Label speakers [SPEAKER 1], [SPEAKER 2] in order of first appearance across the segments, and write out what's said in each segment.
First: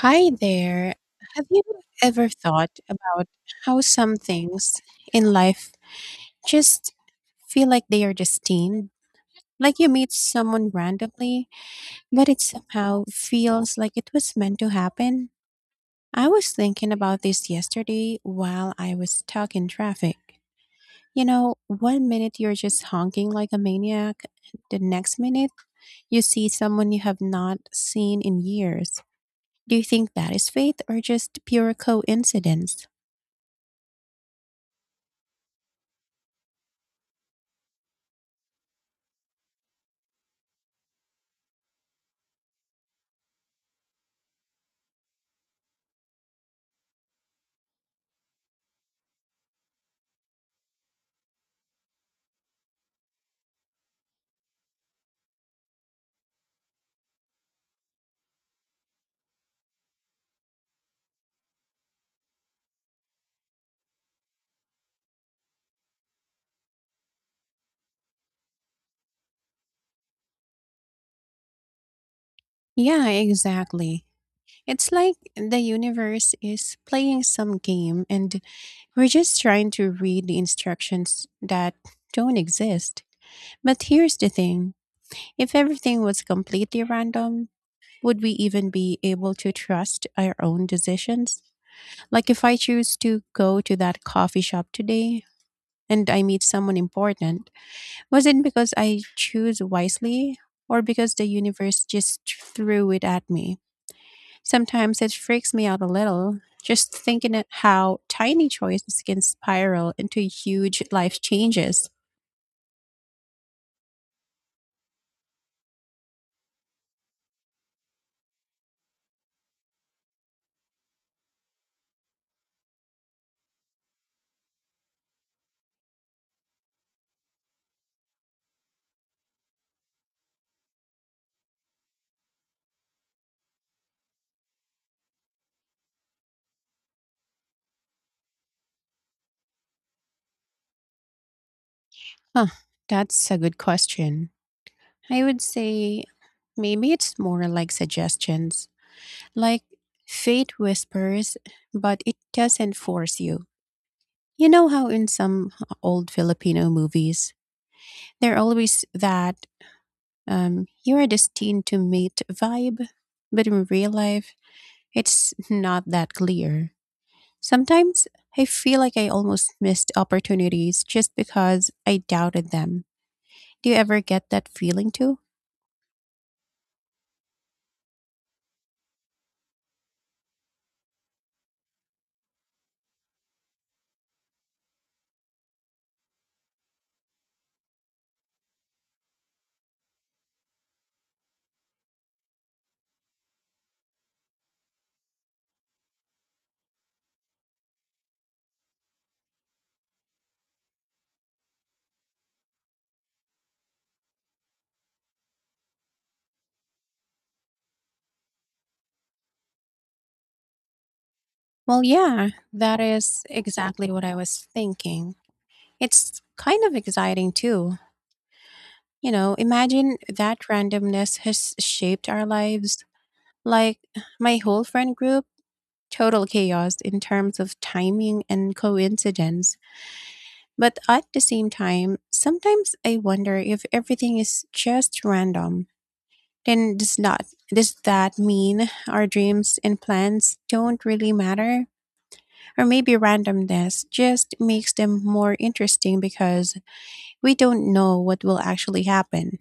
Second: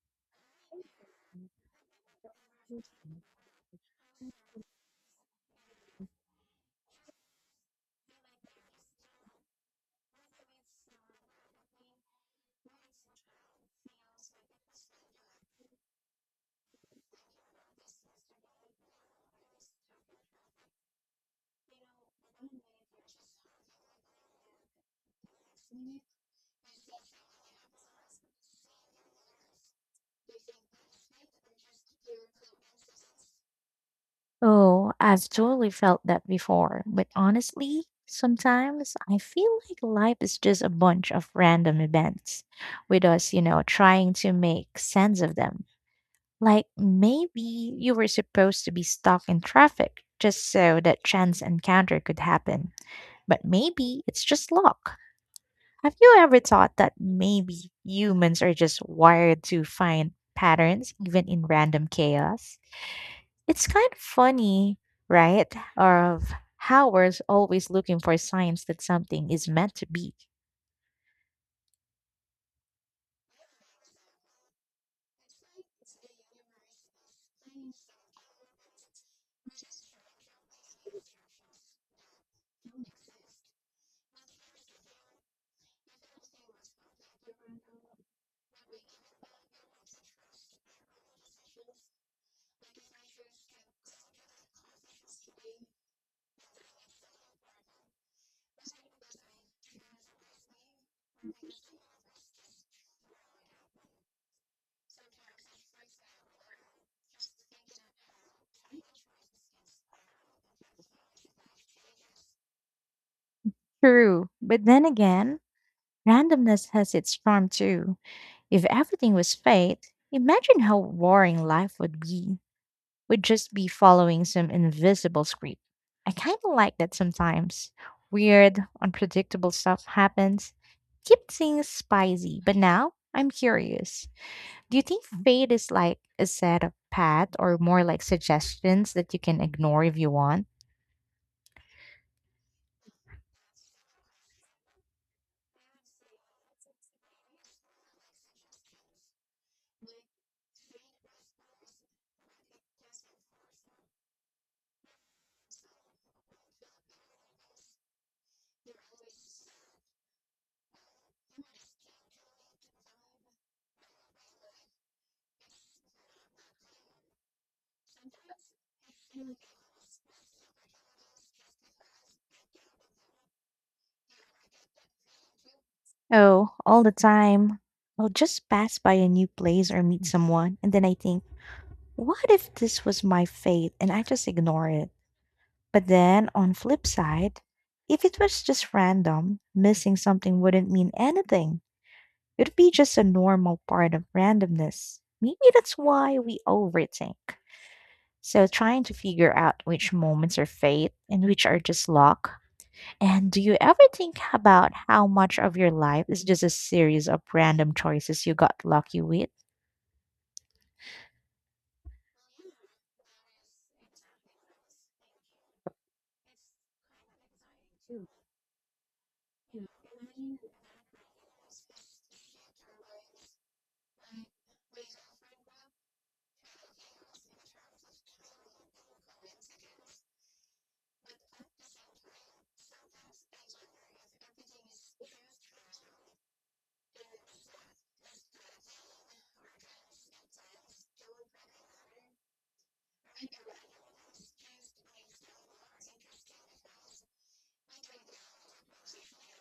[SPEAKER 1] Hi there. Have you ever thought about how some things in life just feel like
[SPEAKER 2] Do
[SPEAKER 1] they are
[SPEAKER 2] you think that's
[SPEAKER 1] destined? Like you meet someone
[SPEAKER 2] fake
[SPEAKER 1] randomly, but it somehow feels like it was meant to happen? I was thinking about this yesterday while I was stuck in traffic. You know, one minute you're just honking like a maniac, the next minute you see someone you have not seen in years. Do you think that is
[SPEAKER 2] or
[SPEAKER 1] fate or
[SPEAKER 2] just your
[SPEAKER 1] just pure coincidence?
[SPEAKER 2] recruitment system? Oh, I've totally felt that before. But honestly, sometimes I feel like life is just a bunch of random events with us, trying to make sense of them. Like maybe you were supposed to be stuck in traffic just so that chance encounter could happen. But maybe it's just luck. Have you ever thought that maybe humans are just wired to find patterns even in random chaos? It's kind of funny, right? Of how we're always looking for signs that something is meant to be.
[SPEAKER 1] Yeah, exactly. It's like the universe is playing some game and we're just trying to read the instructions that don't exist. But here's the thing, if everything was completely random, would we even be able to trust our own decisions? Like if I choose to go to that coffee shop today and I meet someone important, was it because I choose wisely or because the universe just threw it at me? Sometimes it freaks me out a little, just thinking at how tiny choices can spiral into huge life changes.
[SPEAKER 2] True, but then again, randomness has its charm too. If everything was fate, imagine how boring life would be. We'd just be following some invisible script. I kind of like that sometimes. Weird, unpredictable stuff happens. Keep things spicy, but now I'm curious. Do you think fate is like a set of path or more like suggestions that you can ignore if you want?
[SPEAKER 1] Huh, that's a good question. I would say maybe it's more like suggestions, like fate whispers, but it doesn't force you. You know how in some old Filipino movies, they're always that you are destined to mate vibe, but in real life, it's not that clear. Sometimes I feel like I almost missed opportunities just because I doubted them. Do you ever get that feeling too?
[SPEAKER 2] Oh, all the time. I'll just pass by a new place or meet someone, and then I think, what if this was my fate? And I just ignore it. But then, on flip side, if it was just random, missing something wouldn't mean anything. It'd be just a normal part of randomness. Maybe that's why we overthink. So trying to figure out which moments are fate and which are just luck. And do you ever think about how much of your life is just a series of random choices you got lucky with?
[SPEAKER 1] Well, yeah, that is exactly what I was thinking. It's kind of exciting too. You know, imagine that randomness has shaped our lives. Like my whole friend group, total chaos in terms of timing and coincidence. But at the same time, sometimes I wonder if everything is just random. Then does not does that mean our dreams and plans don't really matter? Or maybe randomness just makes them more interesting because we don't know what will actually happen.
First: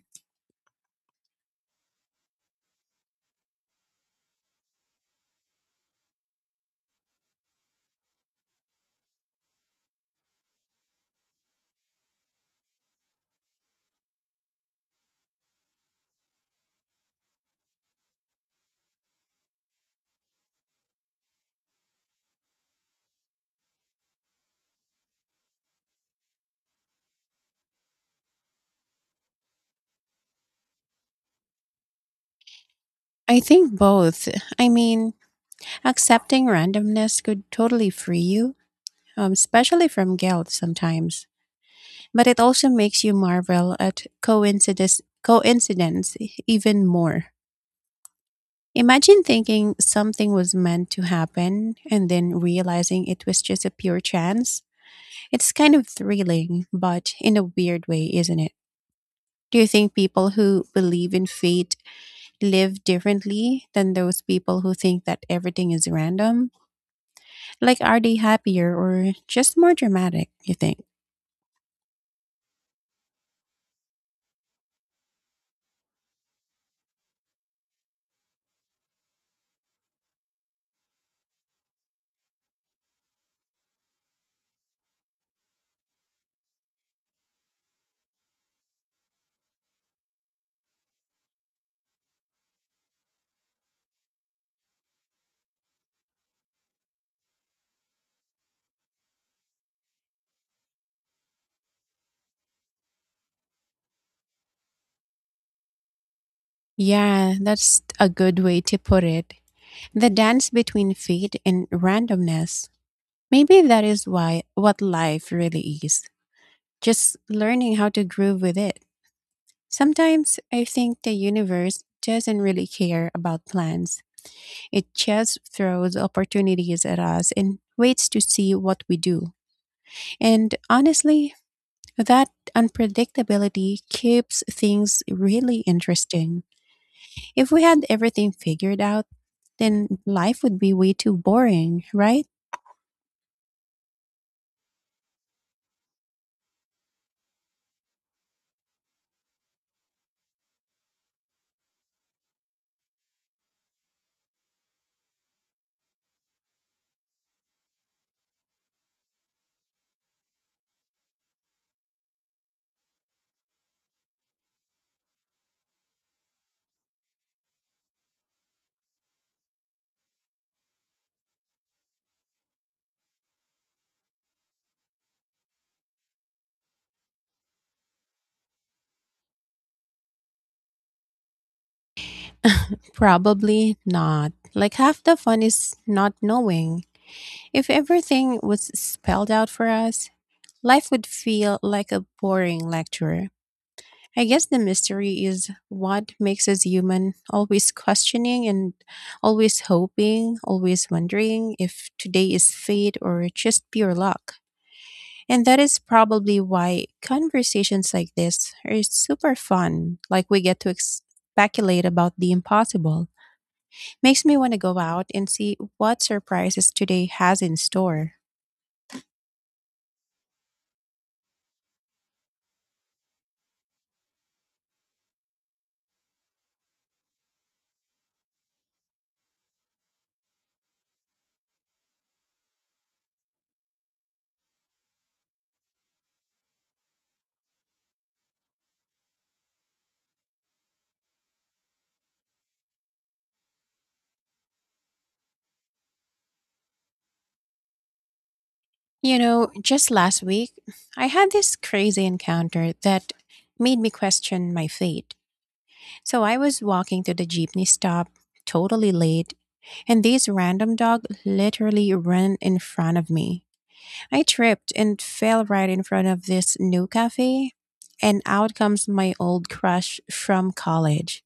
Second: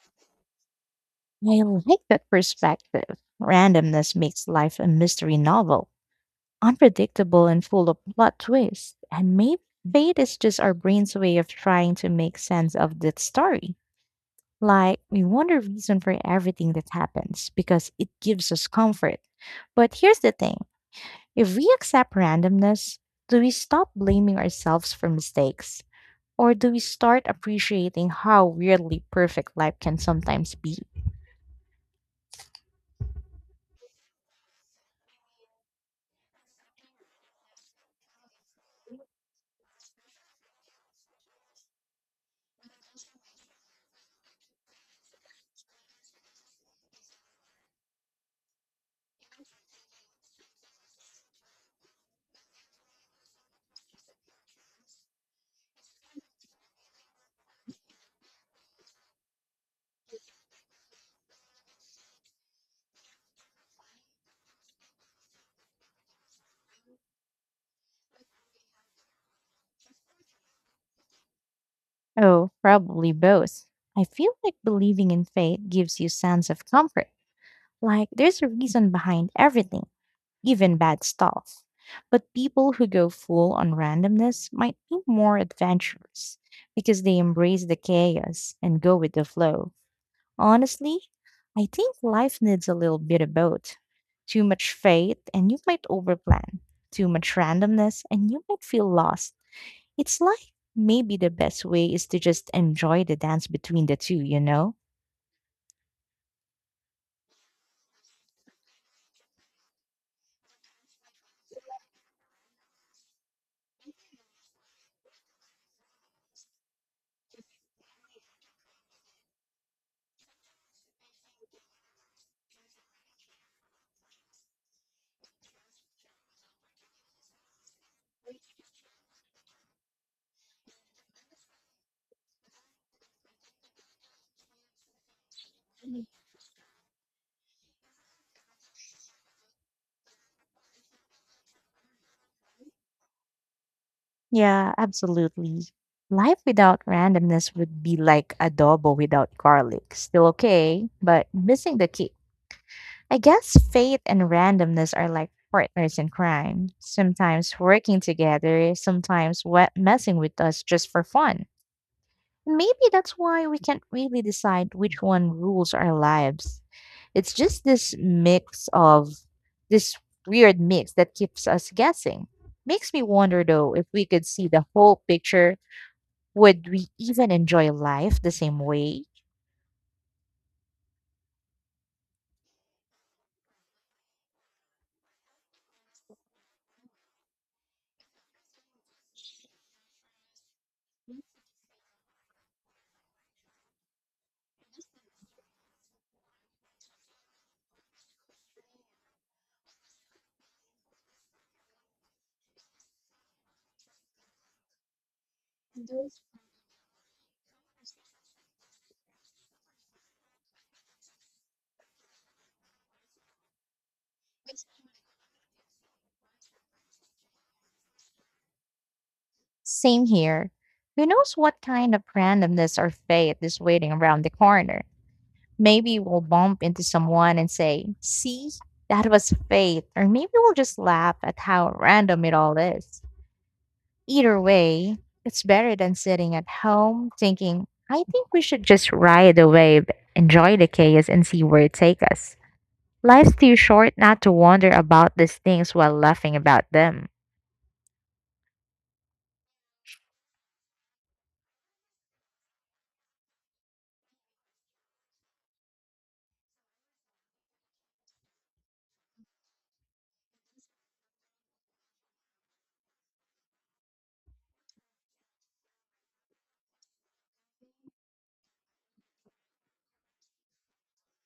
[SPEAKER 2] I like that perspective. Randomness makes life a mystery novel, unpredictable and full of plot twists. And maybe fate is just our brain's way of trying to make sense of that story. Like, we want a reason for everything that happens because it gives us comfort. But here's the thing, if we accept randomness, do we stop blaming ourselves for mistakes? Or do we start appreciating how weirdly perfect life can sometimes be?
[SPEAKER 1] I think both. I mean, accepting randomness could totally free you, especially from guilt sometimes. But it also makes you marvel at coincidence even more. Imagine thinking something was meant to happen and then realizing it was just a pure chance. It's kind of thrilling, but in a weird way, isn't it? Do you think people who believe in fate live differently than those people who think that everything is random? Like, are they happier or just more dramatic, you think?
[SPEAKER 2] Oh, probably both. I feel like believing in fate gives you sense of comfort. Like there's a reason behind everything, even bad stuff. But people who go full on randomness might be more adventurous because they embrace the chaos and go with the flow. Honestly, I think life needs a little bit of both. Too much faith, and you might overplan. Too much randomness, and you might feel lost. It's like maybe the best way is to just enjoy the dance between the two?
[SPEAKER 1] Yeah, that's a good way to put it. The dance between fate and randomness. Maybe that is why what life really is. Just learning how to groove with it. Sometimes I think the universe doesn't really care about plans. It just throws opportunities at us and waits to see what we do. And honestly, that unpredictability keeps things really interesting. If we had everything figured out, then life would be way too boring, right?
[SPEAKER 2] Yeah, absolutely. Life without randomness would be like adobo without garlic. Still okay, but missing the kick. I guess fate and randomness are like partners in crime, sometimes working together, messing with us just for fun. Maybe that's why we can't really decide which one rules our lives. It's just this weird mix that keeps us guessing. Makes me wonder though, if we could see the whole picture, would we even enjoy life the same way?
[SPEAKER 1] Probably not. Like half the fun is not knowing. If everything was spelled out for us, life would feel like a boring lecture. I guess the mystery is what makes us human, always questioning and always hoping, always wondering if today is fate or just pure luck. And that is probably why conversations like this are super fun, like we get to speculate about the impossible. Makes me want to go out and see what surprises today has in store.
[SPEAKER 2] Same here. Who knows what kind of randomness or fate is waiting around the corner? Maybe we'll bump into someone and say, "See, that was fate." Or maybe we'll just laugh at how random it all is. Either way, it's better than sitting at home thinking. I think we should just ride the wave, enjoy the chaos, and see where it takes us. Life's too short not to wonder about these things while laughing about them.
[SPEAKER 1] You know, just last week, I had this crazy encounter that made me question my fate. So I was walking to the jeepney stop, totally late, and this random dog literally ran in front of me. I tripped and fell right in front of this new cafe, and out comes my old crush from college.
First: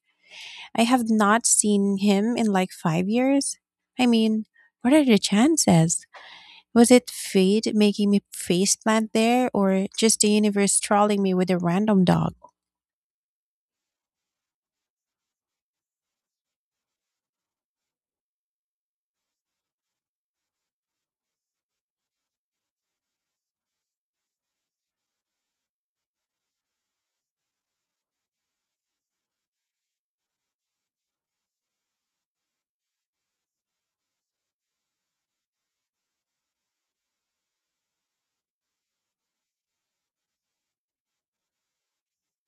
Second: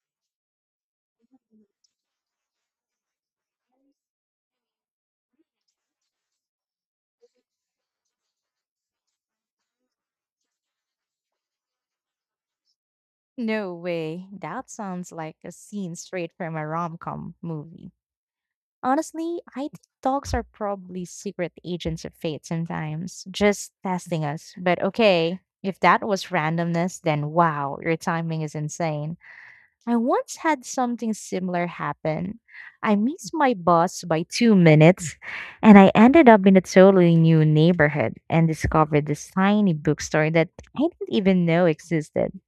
[SPEAKER 1] I have not seen him in like 5 years. I mean, what are the chances? Was it fate making me face plant there or just the universe trolling me with a random dog?
[SPEAKER 2] No way. That sounds like a scene straight from a rom com movie. Honestly, I think dogs are probably secret agents of fate sometimes, just testing us. But okay, if that was randomness, then wow, your timing is insane. I once had something similar happen. I missed my bus by 2 minutes, and I ended up in a totally new neighborhood and discovered this tiny bookstore that I didn't even know existed.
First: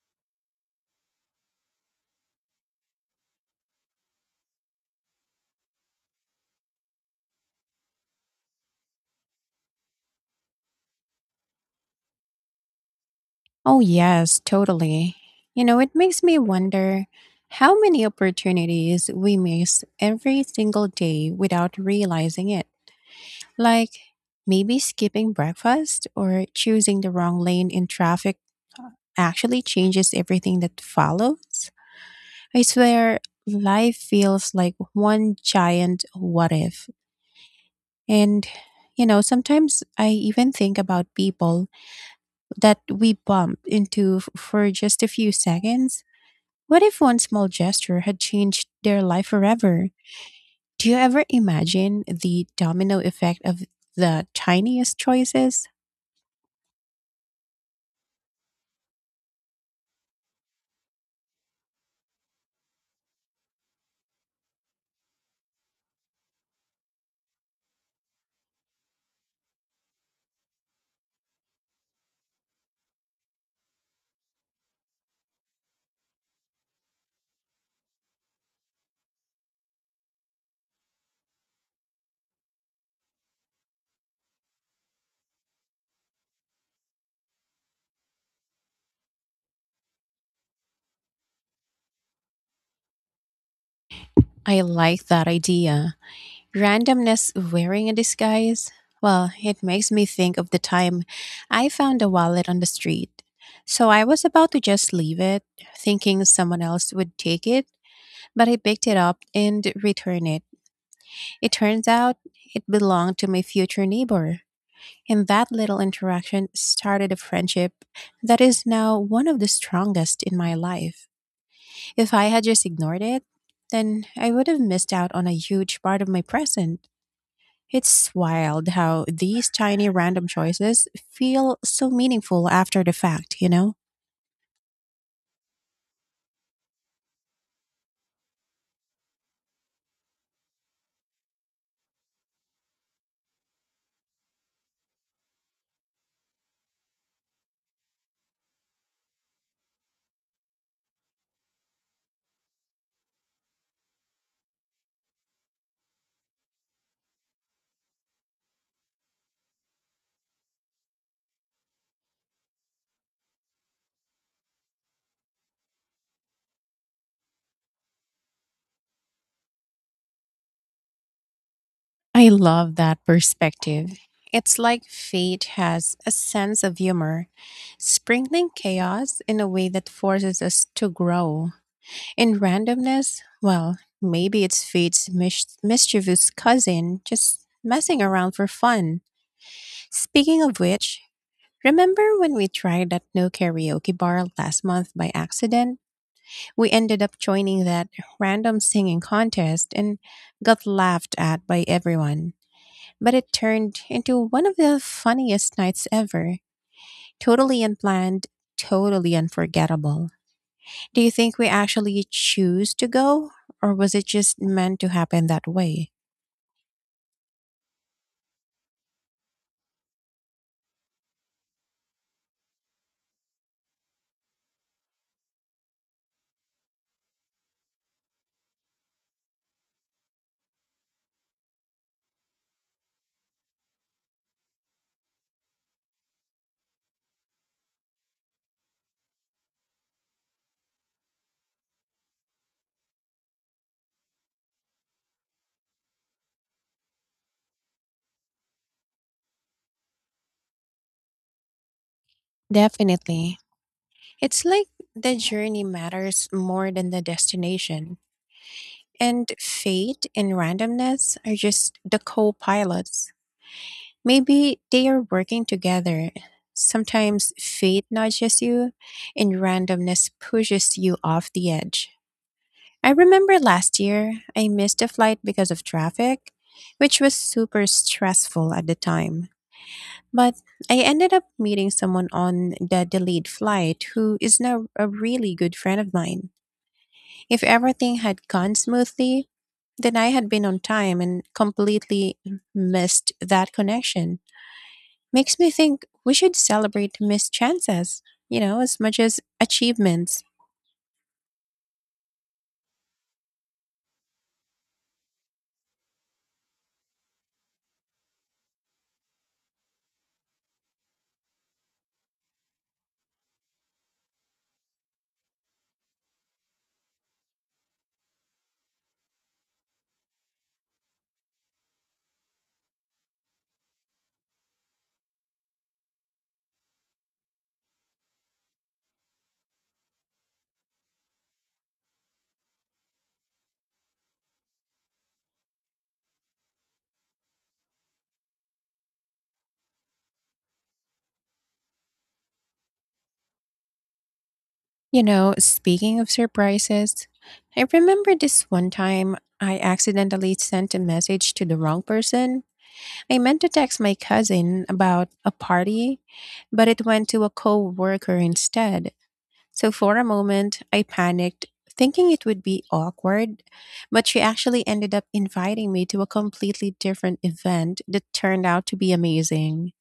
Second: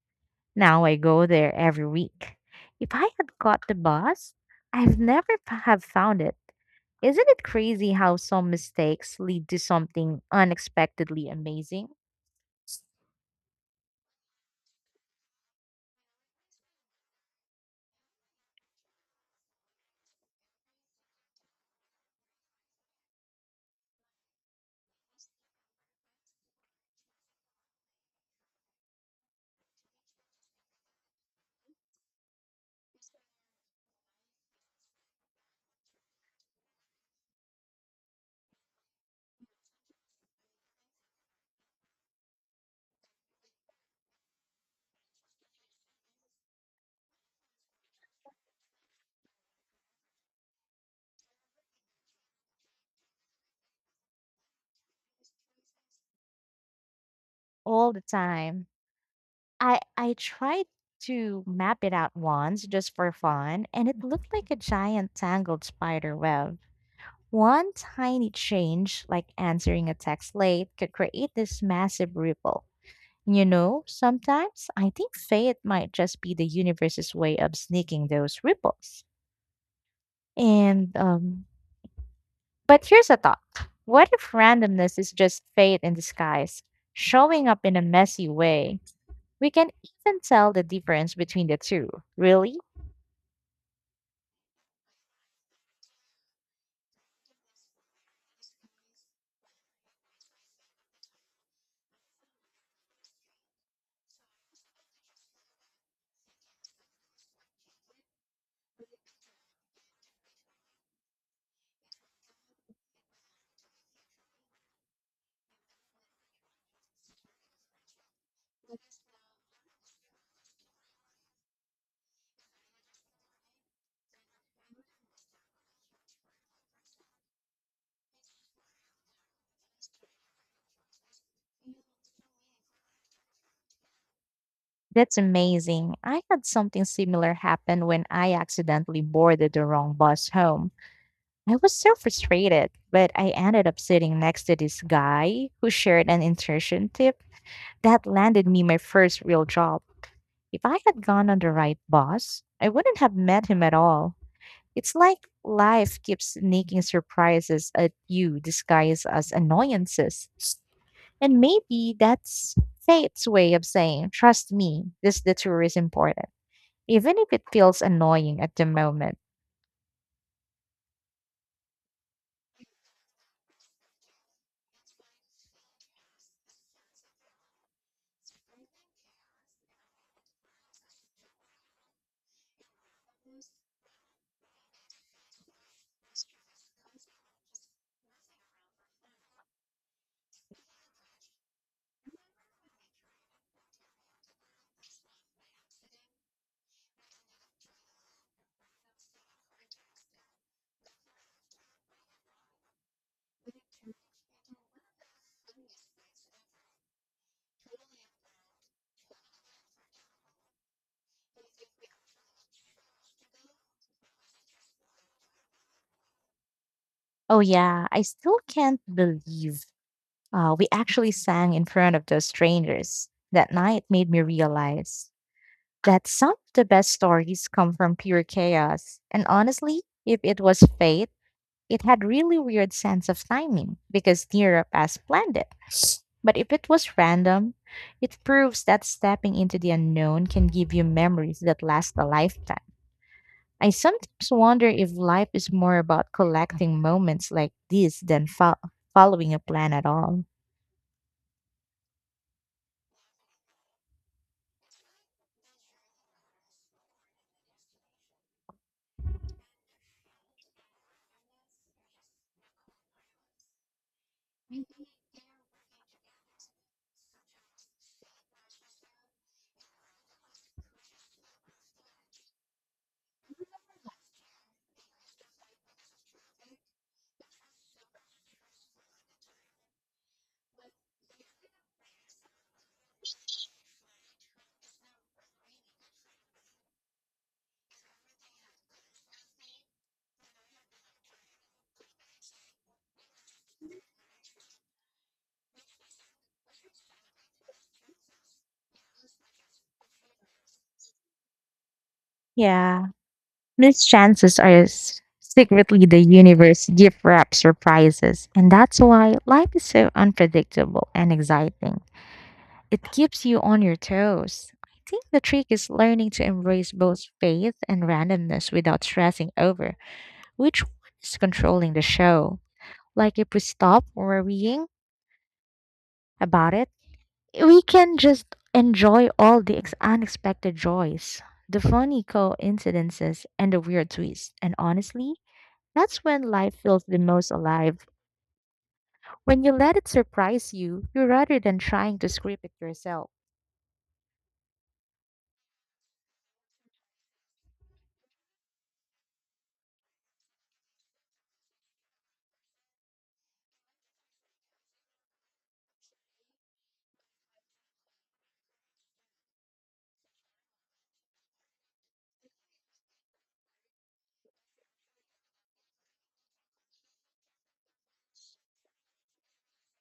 [SPEAKER 2] Now I go there every week. If I had caught the bus, I'd never have found it. Isn't it crazy how some mistakes lead to something unexpectedly amazing
[SPEAKER 1] Oh, yes, totally. You know, it makes me wonder how many opportunities we miss every single day without realizing it. Like maybe skipping breakfast or choosing the wrong lane in traffic actually changes everything that follows. I swear, life feels like one giant what if. And, you know, sometimes I even think about people that we bump into for just a few seconds. What if one small gesture had changed their life forever? Do you ever imagine the domino effect of the tiniest choices?
[SPEAKER 2] all the time? I tried to map it out once just for fun, and it looked like a giant tangled spider web. One tiny change, like answering a text late, could create this massive ripple. You know, sometimes I think fate might just be the universe's way of sneaking those ripples. And, um, but here's a thought, what if randomness is just fate in disguise, showing up in a messy way? We can even tell the difference between the two. Really?
[SPEAKER 1] I like that idea. Randomness wearing a disguise? Well, it makes me think of the time I found a wallet on the street. So I was about to just leave it, thinking someone else would take it, but I picked it up and returned it. It turns out it belonged to my future neighbor. And that little interaction started a friendship that is now one of the strongest in my life. If I had just ignored it, then I would have missed out on a huge part of my present. It's wild how these tiny random choices feel so meaningful after the fact, you know?
[SPEAKER 2] That's amazing. I had something similar happen when I accidentally boarded the wrong bus home. I was so frustrated, but I ended up sitting next to this guy who shared an insertion tip that landed me my first real job. If I had gone on the right boss, I wouldn't have met him at all. It's like life keeps sneaking surprises at you disguised as annoyances. And maybe that's fate's way of saying, trust me, this detour is important, even if it feels annoying at the moment.
[SPEAKER 1] I love that perspective. It's like fate has a sense of humor, sprinkling chaos in a way that forces us to grow. In randomness, well, maybe it's fate's mischievous cousin just messing around for fun. Speaking of which, remember when we tried that new karaoke bar last month by accident? We ended up joining that random singing contest and got laughed at by everyone. But it turned into one of the funniest nights ever. Totally unplanned, totally unforgettable. Do you think we actually choose to go, or was it just meant to happen that way?
[SPEAKER 2] Oh, yeah, I still can't believe we actually sang in front of those strangers. That night made me realize that some of the best stories come from pure chaos. And honestly, if it was fate, it had really weird sense of timing because Nira as planned it. But if it was random, it proves that stepping into the unknown can give you memories that last a lifetime. I sometimes wonder if life is more about collecting moments like this than following a plan at all.
[SPEAKER 1] Definitely. It's like the journey matters more than the destination. And fate and randomness are just the co pilots. Maybe they are working together. Sometimes fate nudges you and randomness pushes you off the edge. I remember last year I missed a flight because of traffic, which was super stressful at the time. But I ended up meeting someone on the delayed flight who is now a really good friend of mine. If everything had gone smoothly, then I had been on time and completely missed that connection, makes me think we should celebrate missed chances, you know, as much as achievements.
[SPEAKER 2] Yeah, missed chances are secretly the universe gift wrap surprises, and that's why life is so unpredictable and exciting. It keeps you on your toes. I think the trick is learning to embrace both faith and randomness without stressing over which one is controlling the show. Like if we stop worrying about it, we can just enjoy all the unexpected joys, the funny coincidences, and the weird twists. And honestly, that's when life feels the most alive. When you let it surprise you, rather than trying to script it yourself.
[SPEAKER 1] You know, speaking of surprises, I remember this one time I accidentally sent a message to the wrong person. I meant to text my cousin about a party, but it went to a coworker instead. So for a moment, I panicked, thinking it would be awkward, but she actually ended up inviting me to a completely different event that turned out to be amazing.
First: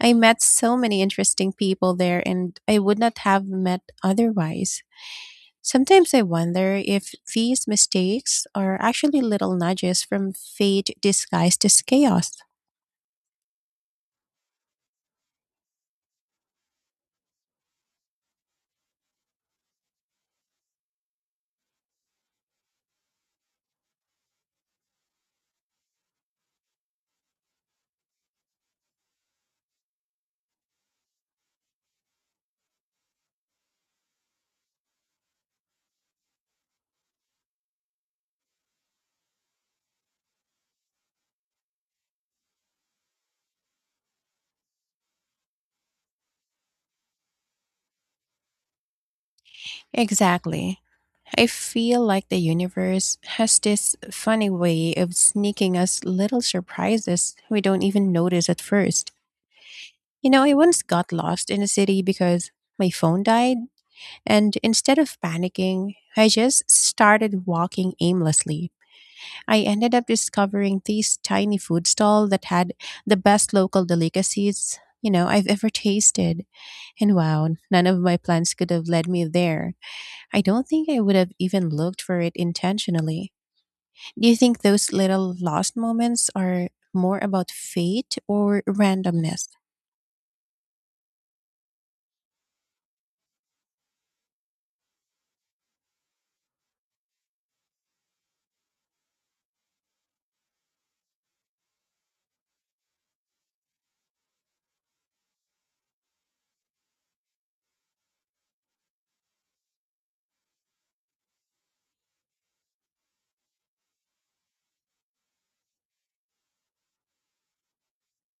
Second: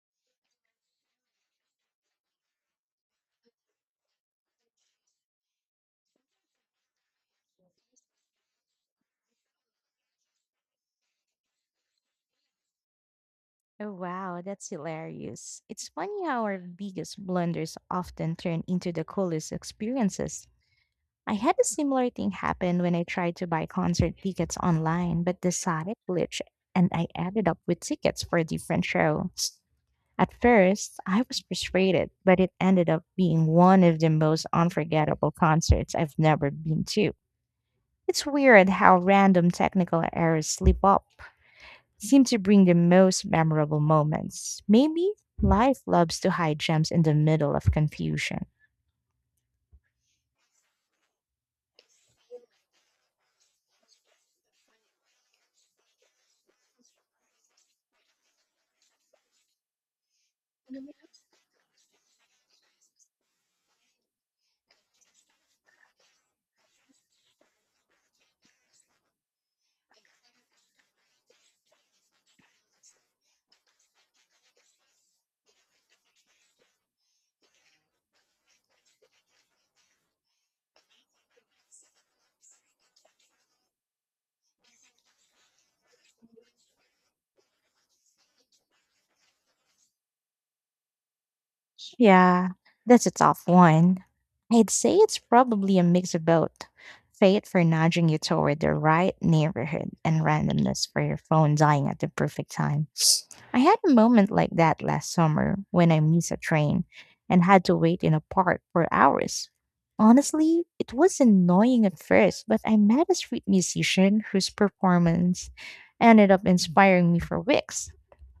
[SPEAKER 1] I met so many interesting people there and I would not have met otherwise. Sometimes I wonder if these mistakes are actually little nudges from fate disguised as chaos.
[SPEAKER 2] Oh, wow, that's hilarious. It's funny how our biggest blunders often turn into the coolest experiences. I had a similar thing happen when I tried to buy concert tickets online, but decided to glitch, and I ended up with tickets for a different show. At first, I was frustrated, but it ended up being one of the most unforgettable concerts I've never been to. It's weird how random technical errors slip up seem to bring the most memorable moments. Maybe life loves to hide gems in the middle of confusion.
[SPEAKER 1] Exactly. I feel like the universe has this funny way of sneaking us little surprises we don't even notice at first. You know, I once got lost in a city because my phone died, and instead of panicking, I just started walking aimlessly. I ended up discovering these tiny food stall that had the best local delicacies, you know, I've ever tasted. And wow, none of my plans could have led me there. I don't think I would have even looked for it intentionally. Do you think those little lost moments are more about fate or randomness?
[SPEAKER 2] Yeah, that's a tough one. I'd say it's probably a mix of both. Fate for nudging you toward the right neighborhood and randomness for your phone dying at the perfect time. I had a moment like that last summer when I missed a train and had to wait in a park for hours. Honestly, it was annoying at first, but I met a street musician whose performance ended up inspiring me for weeks.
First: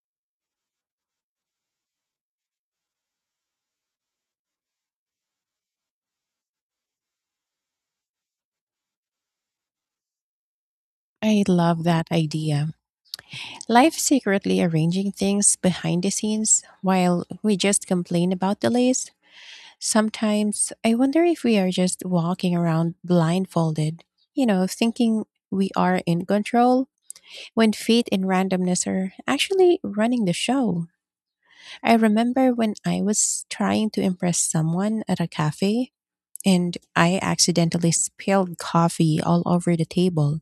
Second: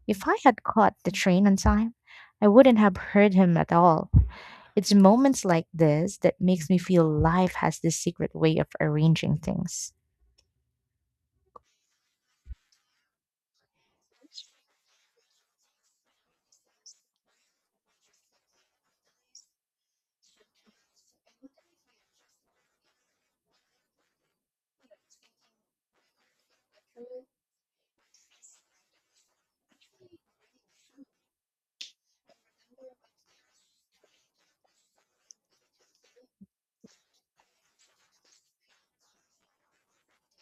[SPEAKER 2] If I had caught the train on time, I wouldn't have heard him at all. It's moments like this that makes me feel life has this secret way of arranging things.
[SPEAKER 1] I love that idea. Life secretly arranging things behind the scenes while we just complain about delays. Sometimes I wonder if we are just walking around blindfolded, you know, thinking we are in control when fate and randomness are actually running the show. I remember when I was trying to impress someone at a cafe and I accidentally spilled coffee all over the table.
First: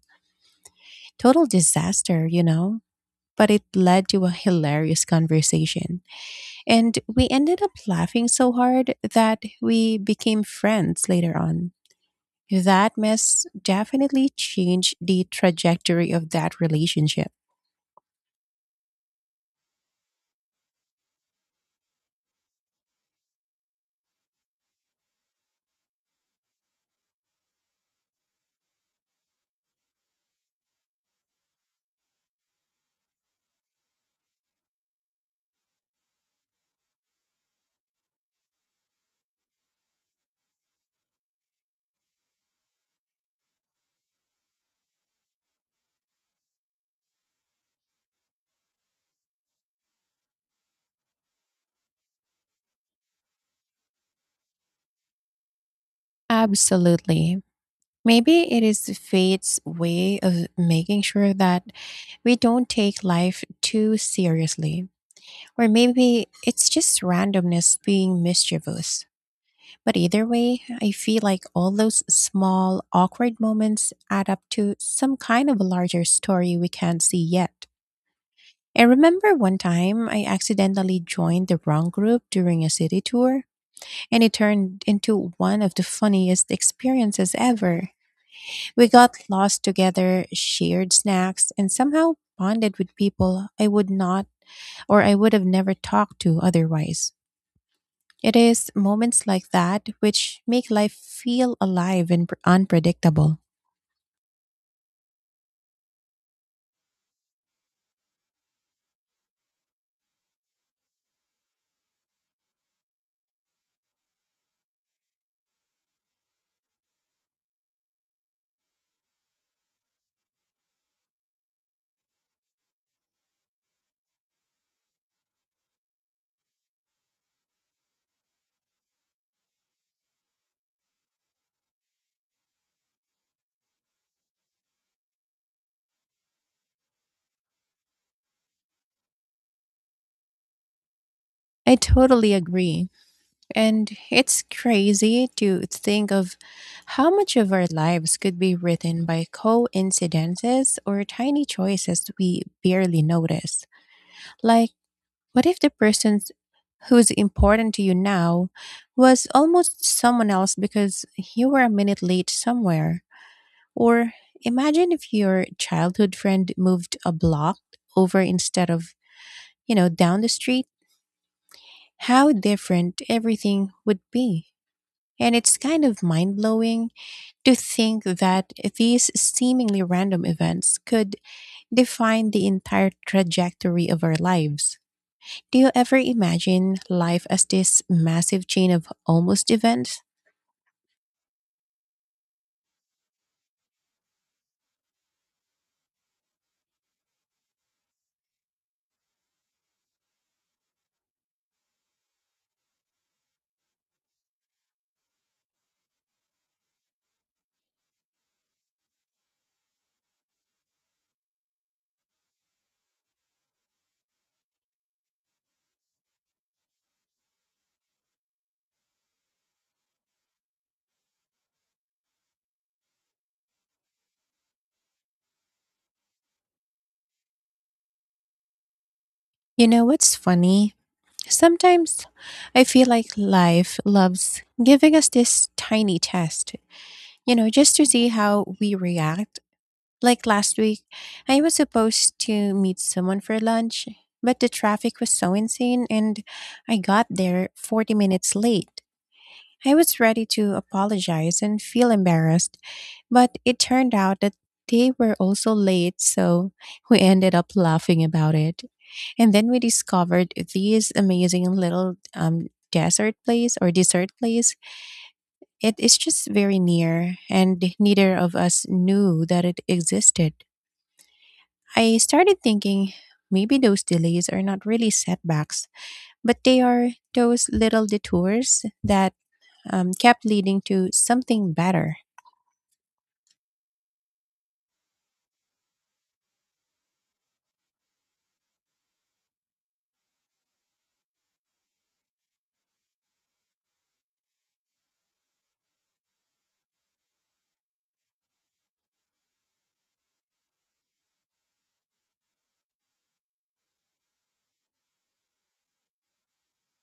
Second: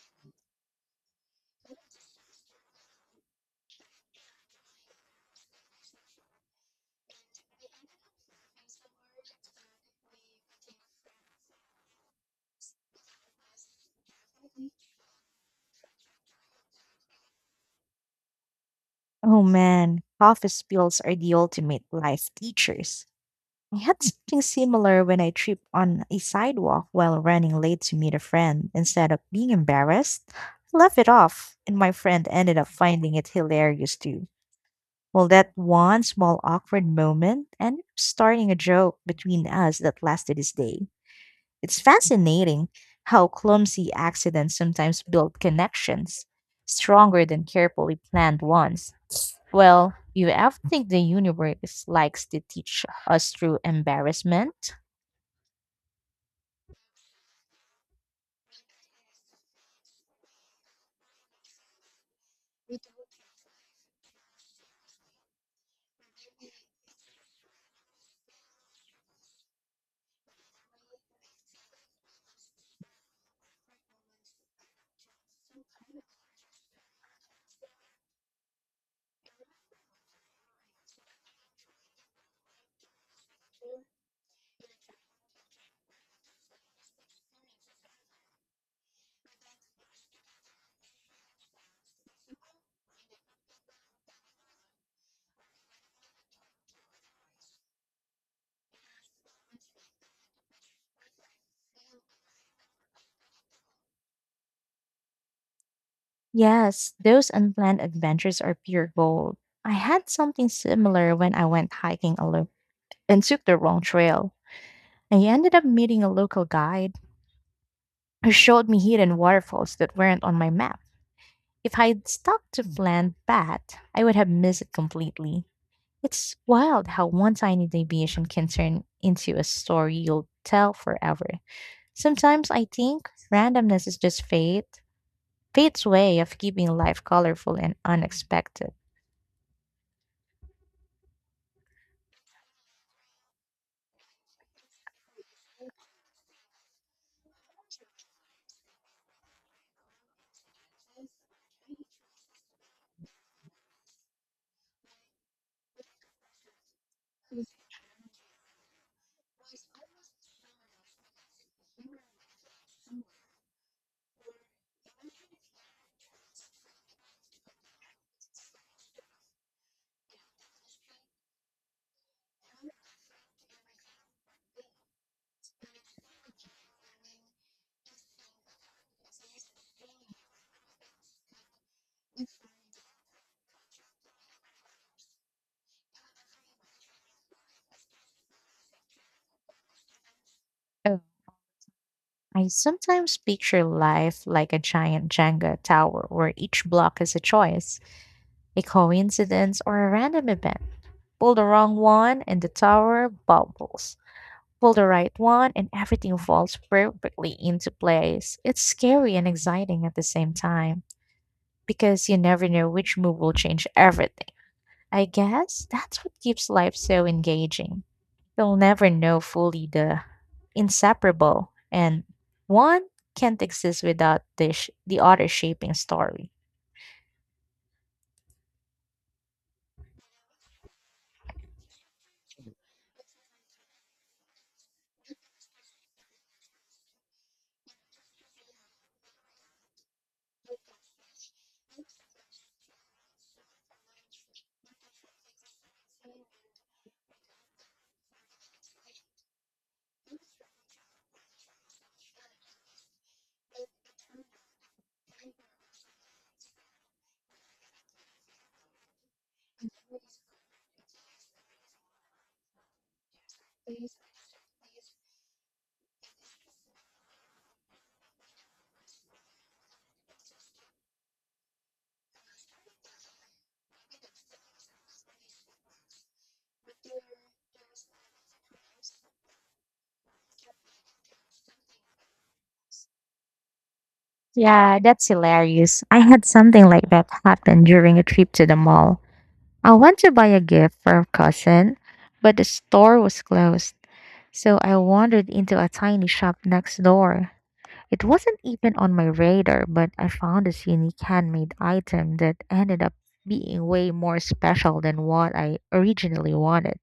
[SPEAKER 1] Total disaster, you know? But it led to a hilarious conversation. And we ended up laughing so hard that we became friends later on. That mess definitely changed the trajectory of that relationship.
[SPEAKER 2] Oh man, coffee spills are the ultimate life teachers. I had something similar when I tripped on a sidewalk while running late to meet a friend. Instead of being embarrassed, I left it off, and my friend ended up finding it hilarious too. Well, that one small awkward moment ended up starting a joke between us that lasted this day. It's fascinating how clumsy accidents sometimes build connections stronger than carefully planned ones. Well, you ever think the universe likes to teach us through embarrassment?
[SPEAKER 1] Absolutely. Maybe it is fate's way of making sure that we don't take life too seriously. Or maybe it's just randomness being mischievous. But either way, I feel like all those small, awkward moments add up to some kind of a larger story we can't see yet. I remember one time I accidentally joined the wrong group during a city tour, and it turned into one of the funniest experiences ever. We got lost together, shared snacks, and somehow bonded with people I would have never talked to otherwise. It is moments like that which make life feel alive and unpredictable.
[SPEAKER 2] Yes, those unplanned adventures are pure gold. I had something similar when I went hiking alone and took the wrong trail. I ended up meeting a local guide who showed me hidden waterfalls that weren't on my map. If I'd stuck to plan that, I would have missed it completely. It's wild how one tiny deviation can turn into a story you'll tell forever. Sometimes I think randomness is just fate's way of keeping life colorful and unexpected.
[SPEAKER 1] I totally agree. And it's crazy to think of how much of our lives could be written by coincidences or tiny choices we barely notice. Like, what if the person who's important to you now was almost someone else because you were a minute late somewhere? Or imagine if your childhood friend moved a block over instead of, you know, down the street, how different everything would be. And it's kind of mind blowing to think that these seemingly random events could define the entire trajectory of our lives. Do you ever imagine life as this massive chain of almost events?
[SPEAKER 2] Oh, I sometimes picture life like a giant Jenga tower where each block is a choice, a coincidence, or a random event. Pull the wrong one and the tower bobbles. Pull the right one and everything falls perfectly into place. It's scary and exciting at the same time because you never know which move will change everything. I guess that's what keeps life so engaging. You'll never know fully the inseparable and one can't exist without the other shaping story.
[SPEAKER 1] You know what's funny? Sometimes I feel like life loves giving us this tiny test, just to see how we react. Like last week, I was supposed to meet someone for lunch, but the traffic was so insane and I got there 40 minutes late. I was ready to apologize and feel embarrassed, but it turned out that they were also late, so we ended up laughing about it. And then we discovered these amazing little desert place or dessert place. It is just very near, and neither of us knew that it existed. I started thinking maybe those delays are not really setbacks, but they are those little detours that kept leading to something better.
[SPEAKER 2] Yeah, that's hilarious. I had something like that happen during a trip to the mall. I want to buy a gift for a cousin, but the store was closed, so I wandered into a tiny shop next door. It wasn't even on my radar, but I found this unique handmade item that ended up being way more special than what I originally wanted.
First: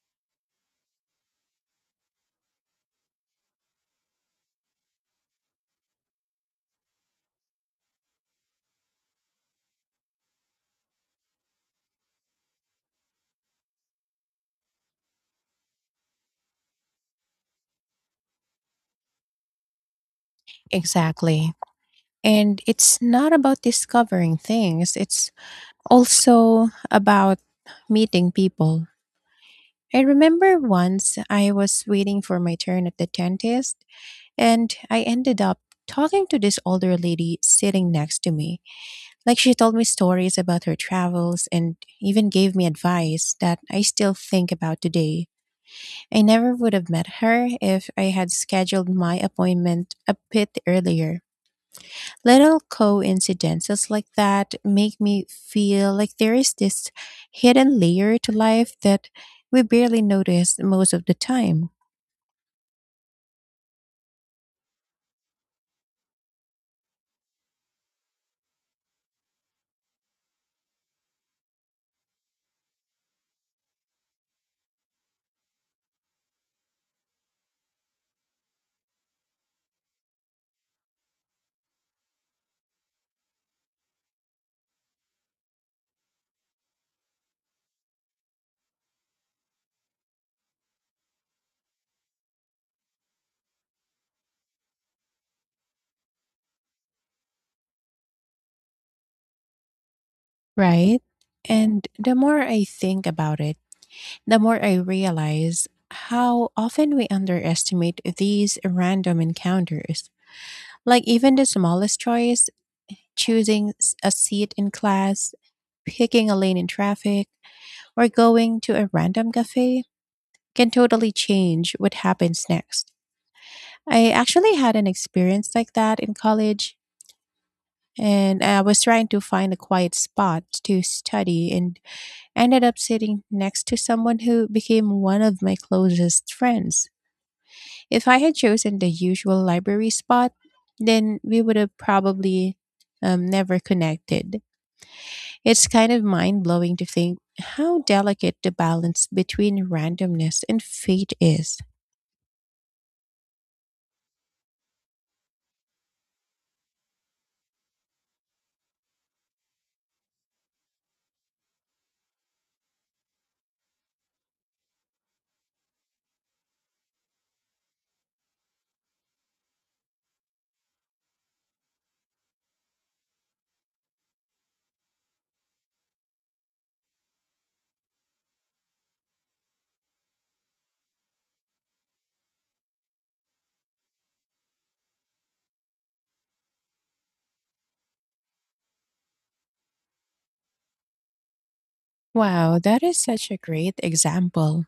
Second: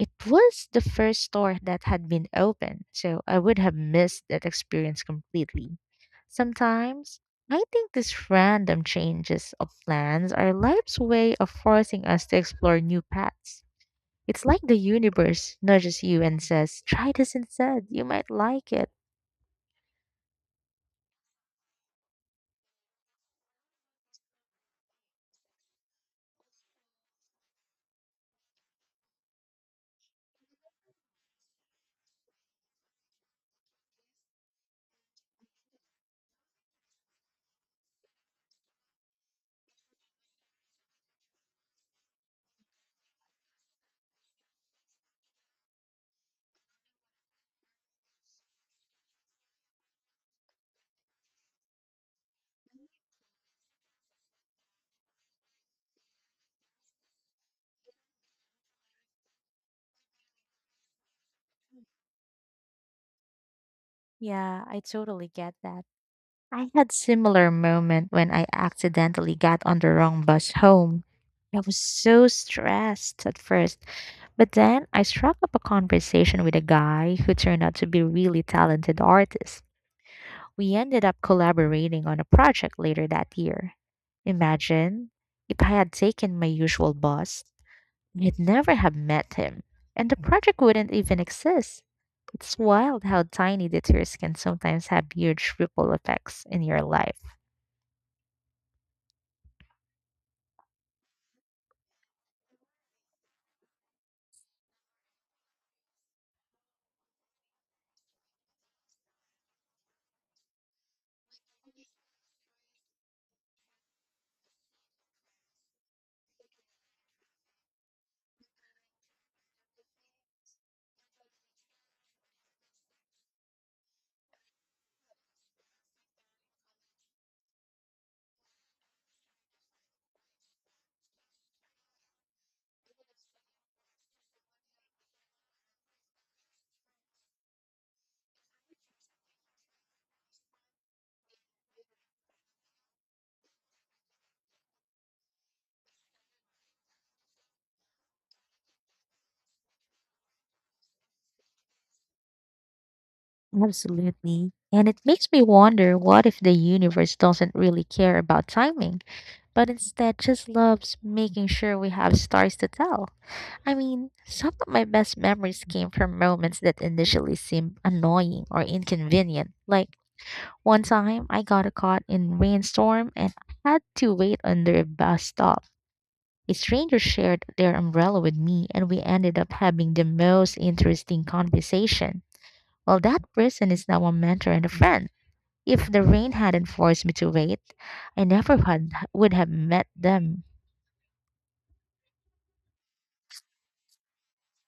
[SPEAKER 2] It was the first store that had been open, so I would have missed that experience completely. Sometimes, I think these random changes of plans are life's way of forcing us to explore new paths. It's like the universe nudges you and says, try this instead, you might like it.
[SPEAKER 1] Exactly. And it's not about discovering things, it's also about meeting people. I remember once I was waiting for my turn at the dentist, and I ended up talking to this older lady sitting next to me. Like, she told me stories about her travels and even gave me advice that I still think about today. I never would have met her if I had scheduled my appointment a bit earlier. Little coincidences like that make me feel like there is this hidden layer to life that we barely notice most of the time,
[SPEAKER 2] Yeah, I totally get that. I had similar moment when I accidentally got on the wrong bus home. I was so stressed at first, but then I struck up a conversation with a guy who turned out to be a really talented artist. We ended up collaborating on a project later that year. Imagine if I had taken my usual bus, I'd never have met him, and the project wouldn't even exist. It's wild how tiny detours can sometimes have huge ripple effects in your life.
[SPEAKER 1] right? And the more I think about it, the more I realize how often we underestimate these random encounters. Like, even the smallest choice, a seat in class, picking a lane in traffic, or going to a random cafe, can totally change what happens next. I actually had an experience like that in college, and I was trying to find a quiet spot to study and ended up sitting next to someone who became one of my closest friends. If I had chosen the usual library spot, then we would have probably never connected. It's kind of mind blowing to think how delicate the balance between randomness and fate is.
[SPEAKER 2] Absolutely. And it makes me wonder, what if the universe doesn't really care about timing, but instead just loves making sure we have stories to tell. I mean, some of my best memories came from moments that initially seemed annoying or inconvenient. Like one time I got caught in rainstorm and had to wait under a bus stop. A stranger shared their umbrella with me and we ended up having the most interesting conversation. Well, that person is now a mentor and a friend. If the rain hadn't forced me to wait, I never had, would have met them.
[SPEAKER 1] Wow, that is such a great example.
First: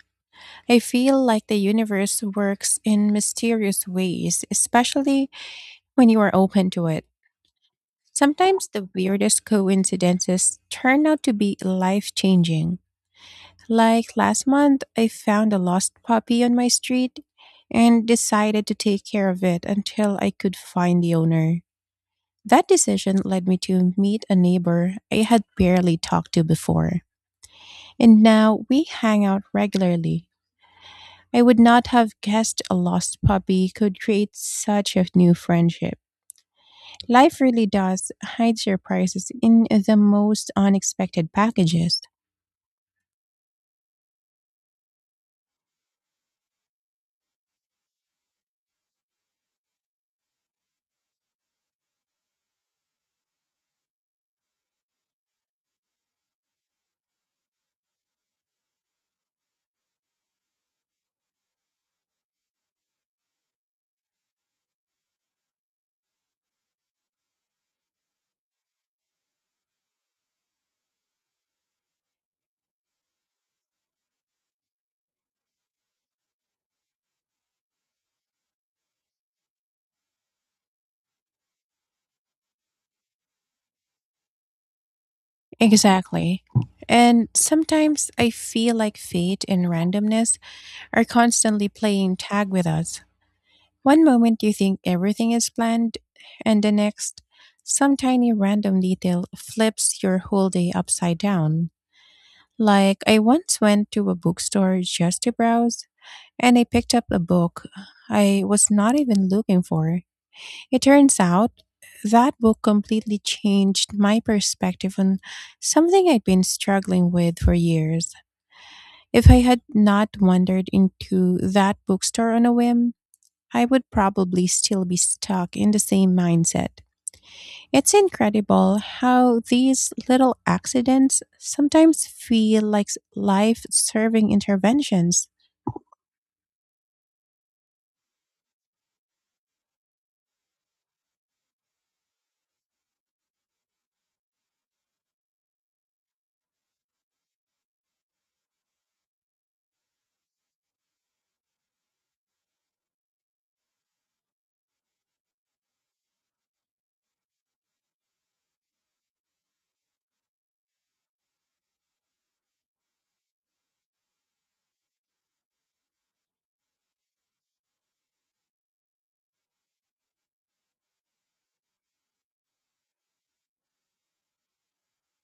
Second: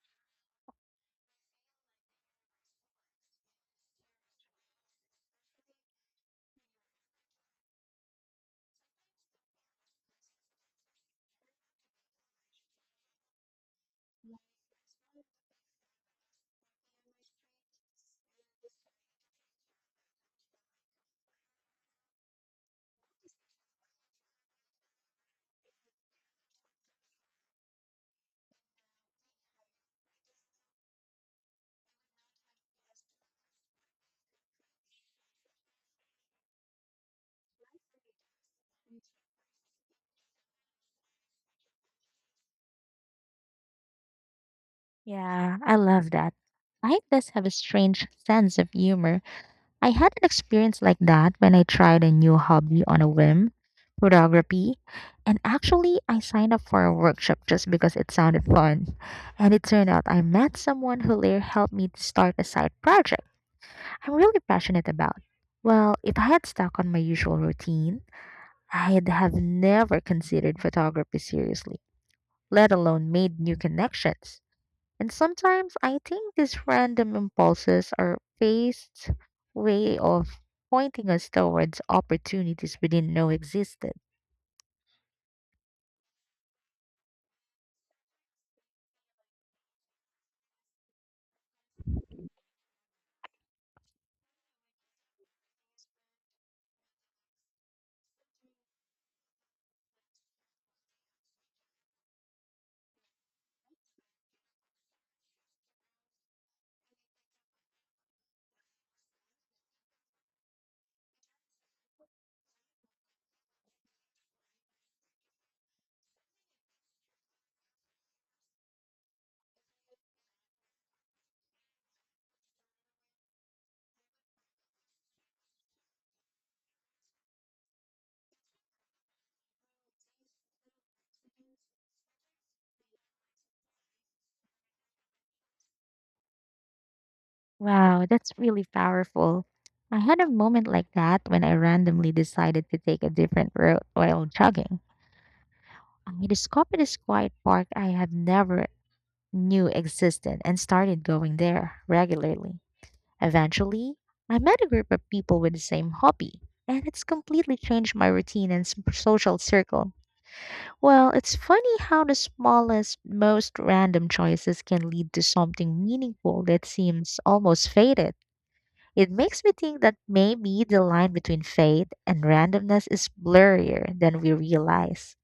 [SPEAKER 1] I feel like the universe works in mysterious ways, especially when you are open to it. Sometimes the weirdest coincidences turn out to be life changing. Like last month, I found a lost puppy on my street and decided to take care of it until I could find the owner. That decision led me to meet a neighbor I had barely talked to before, and now we hang out regularly. I would not have guessed a lost puppy could create such a new friendship. Life really does hide surprises in the most unexpected packages.
[SPEAKER 2] Yeah, I love that. Life does have a strange sense of humor. I had an experience like that when I tried a new hobby on a whim, photography, and actually I signed up for a workshop just because it sounded fun. And it turned out I met someone who later helped me to start a side project I'm really passionate about. Well, if I had stuck on my usual routine, I'd have never considered photography seriously, let alone made new connections. And sometimes I think these random impulses are fate's way of pointing us towards opportunities we didn't know existed.
[SPEAKER 1] Exactly. And sometimes I feel like fate and randomness are constantly playing tag with us. One moment you think everything is planned, and the next, some tiny random detail flips your whole day upside down. Like, I once went to a bookstore just to browse, and I picked up a book I was not even looking for. It turns out that book completely changed my perspective on something I'd been struggling with for years. If I had not wandered into that bookstore on a whim, I would probably still be stuck in the same mindset. It's incredible how these little accidents sometimes feel like life serving interventions.
[SPEAKER 2] Wow, that's really powerful. I had a moment like that when I randomly decided to take a different route while jogging. I discovered this quiet park I had never knew existed and started going there regularly. Eventually, I met a group of people with the same hobby, and it's completely changed my routine and social circle. Well, it's funny how the smallest, most random choices can lead to something meaningful that seems almost fated. It makes me think that maybe the line between fate and randomness is blurrier than we realize.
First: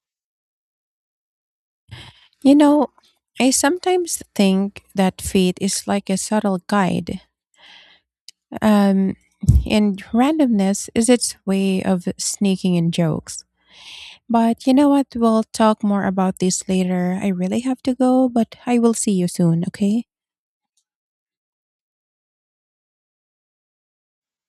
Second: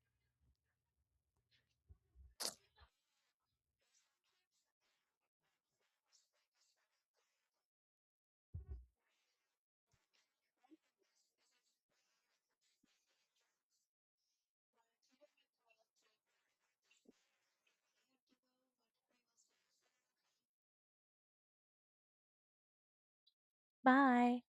[SPEAKER 1] You know, I sometimes think that fate is like a subtle guide, um, and randomness is its way of sneaking in jokes. But you know what? We'll talk more about this later. I really have to go, but I will see you soon, okay?
[SPEAKER 2] Bye.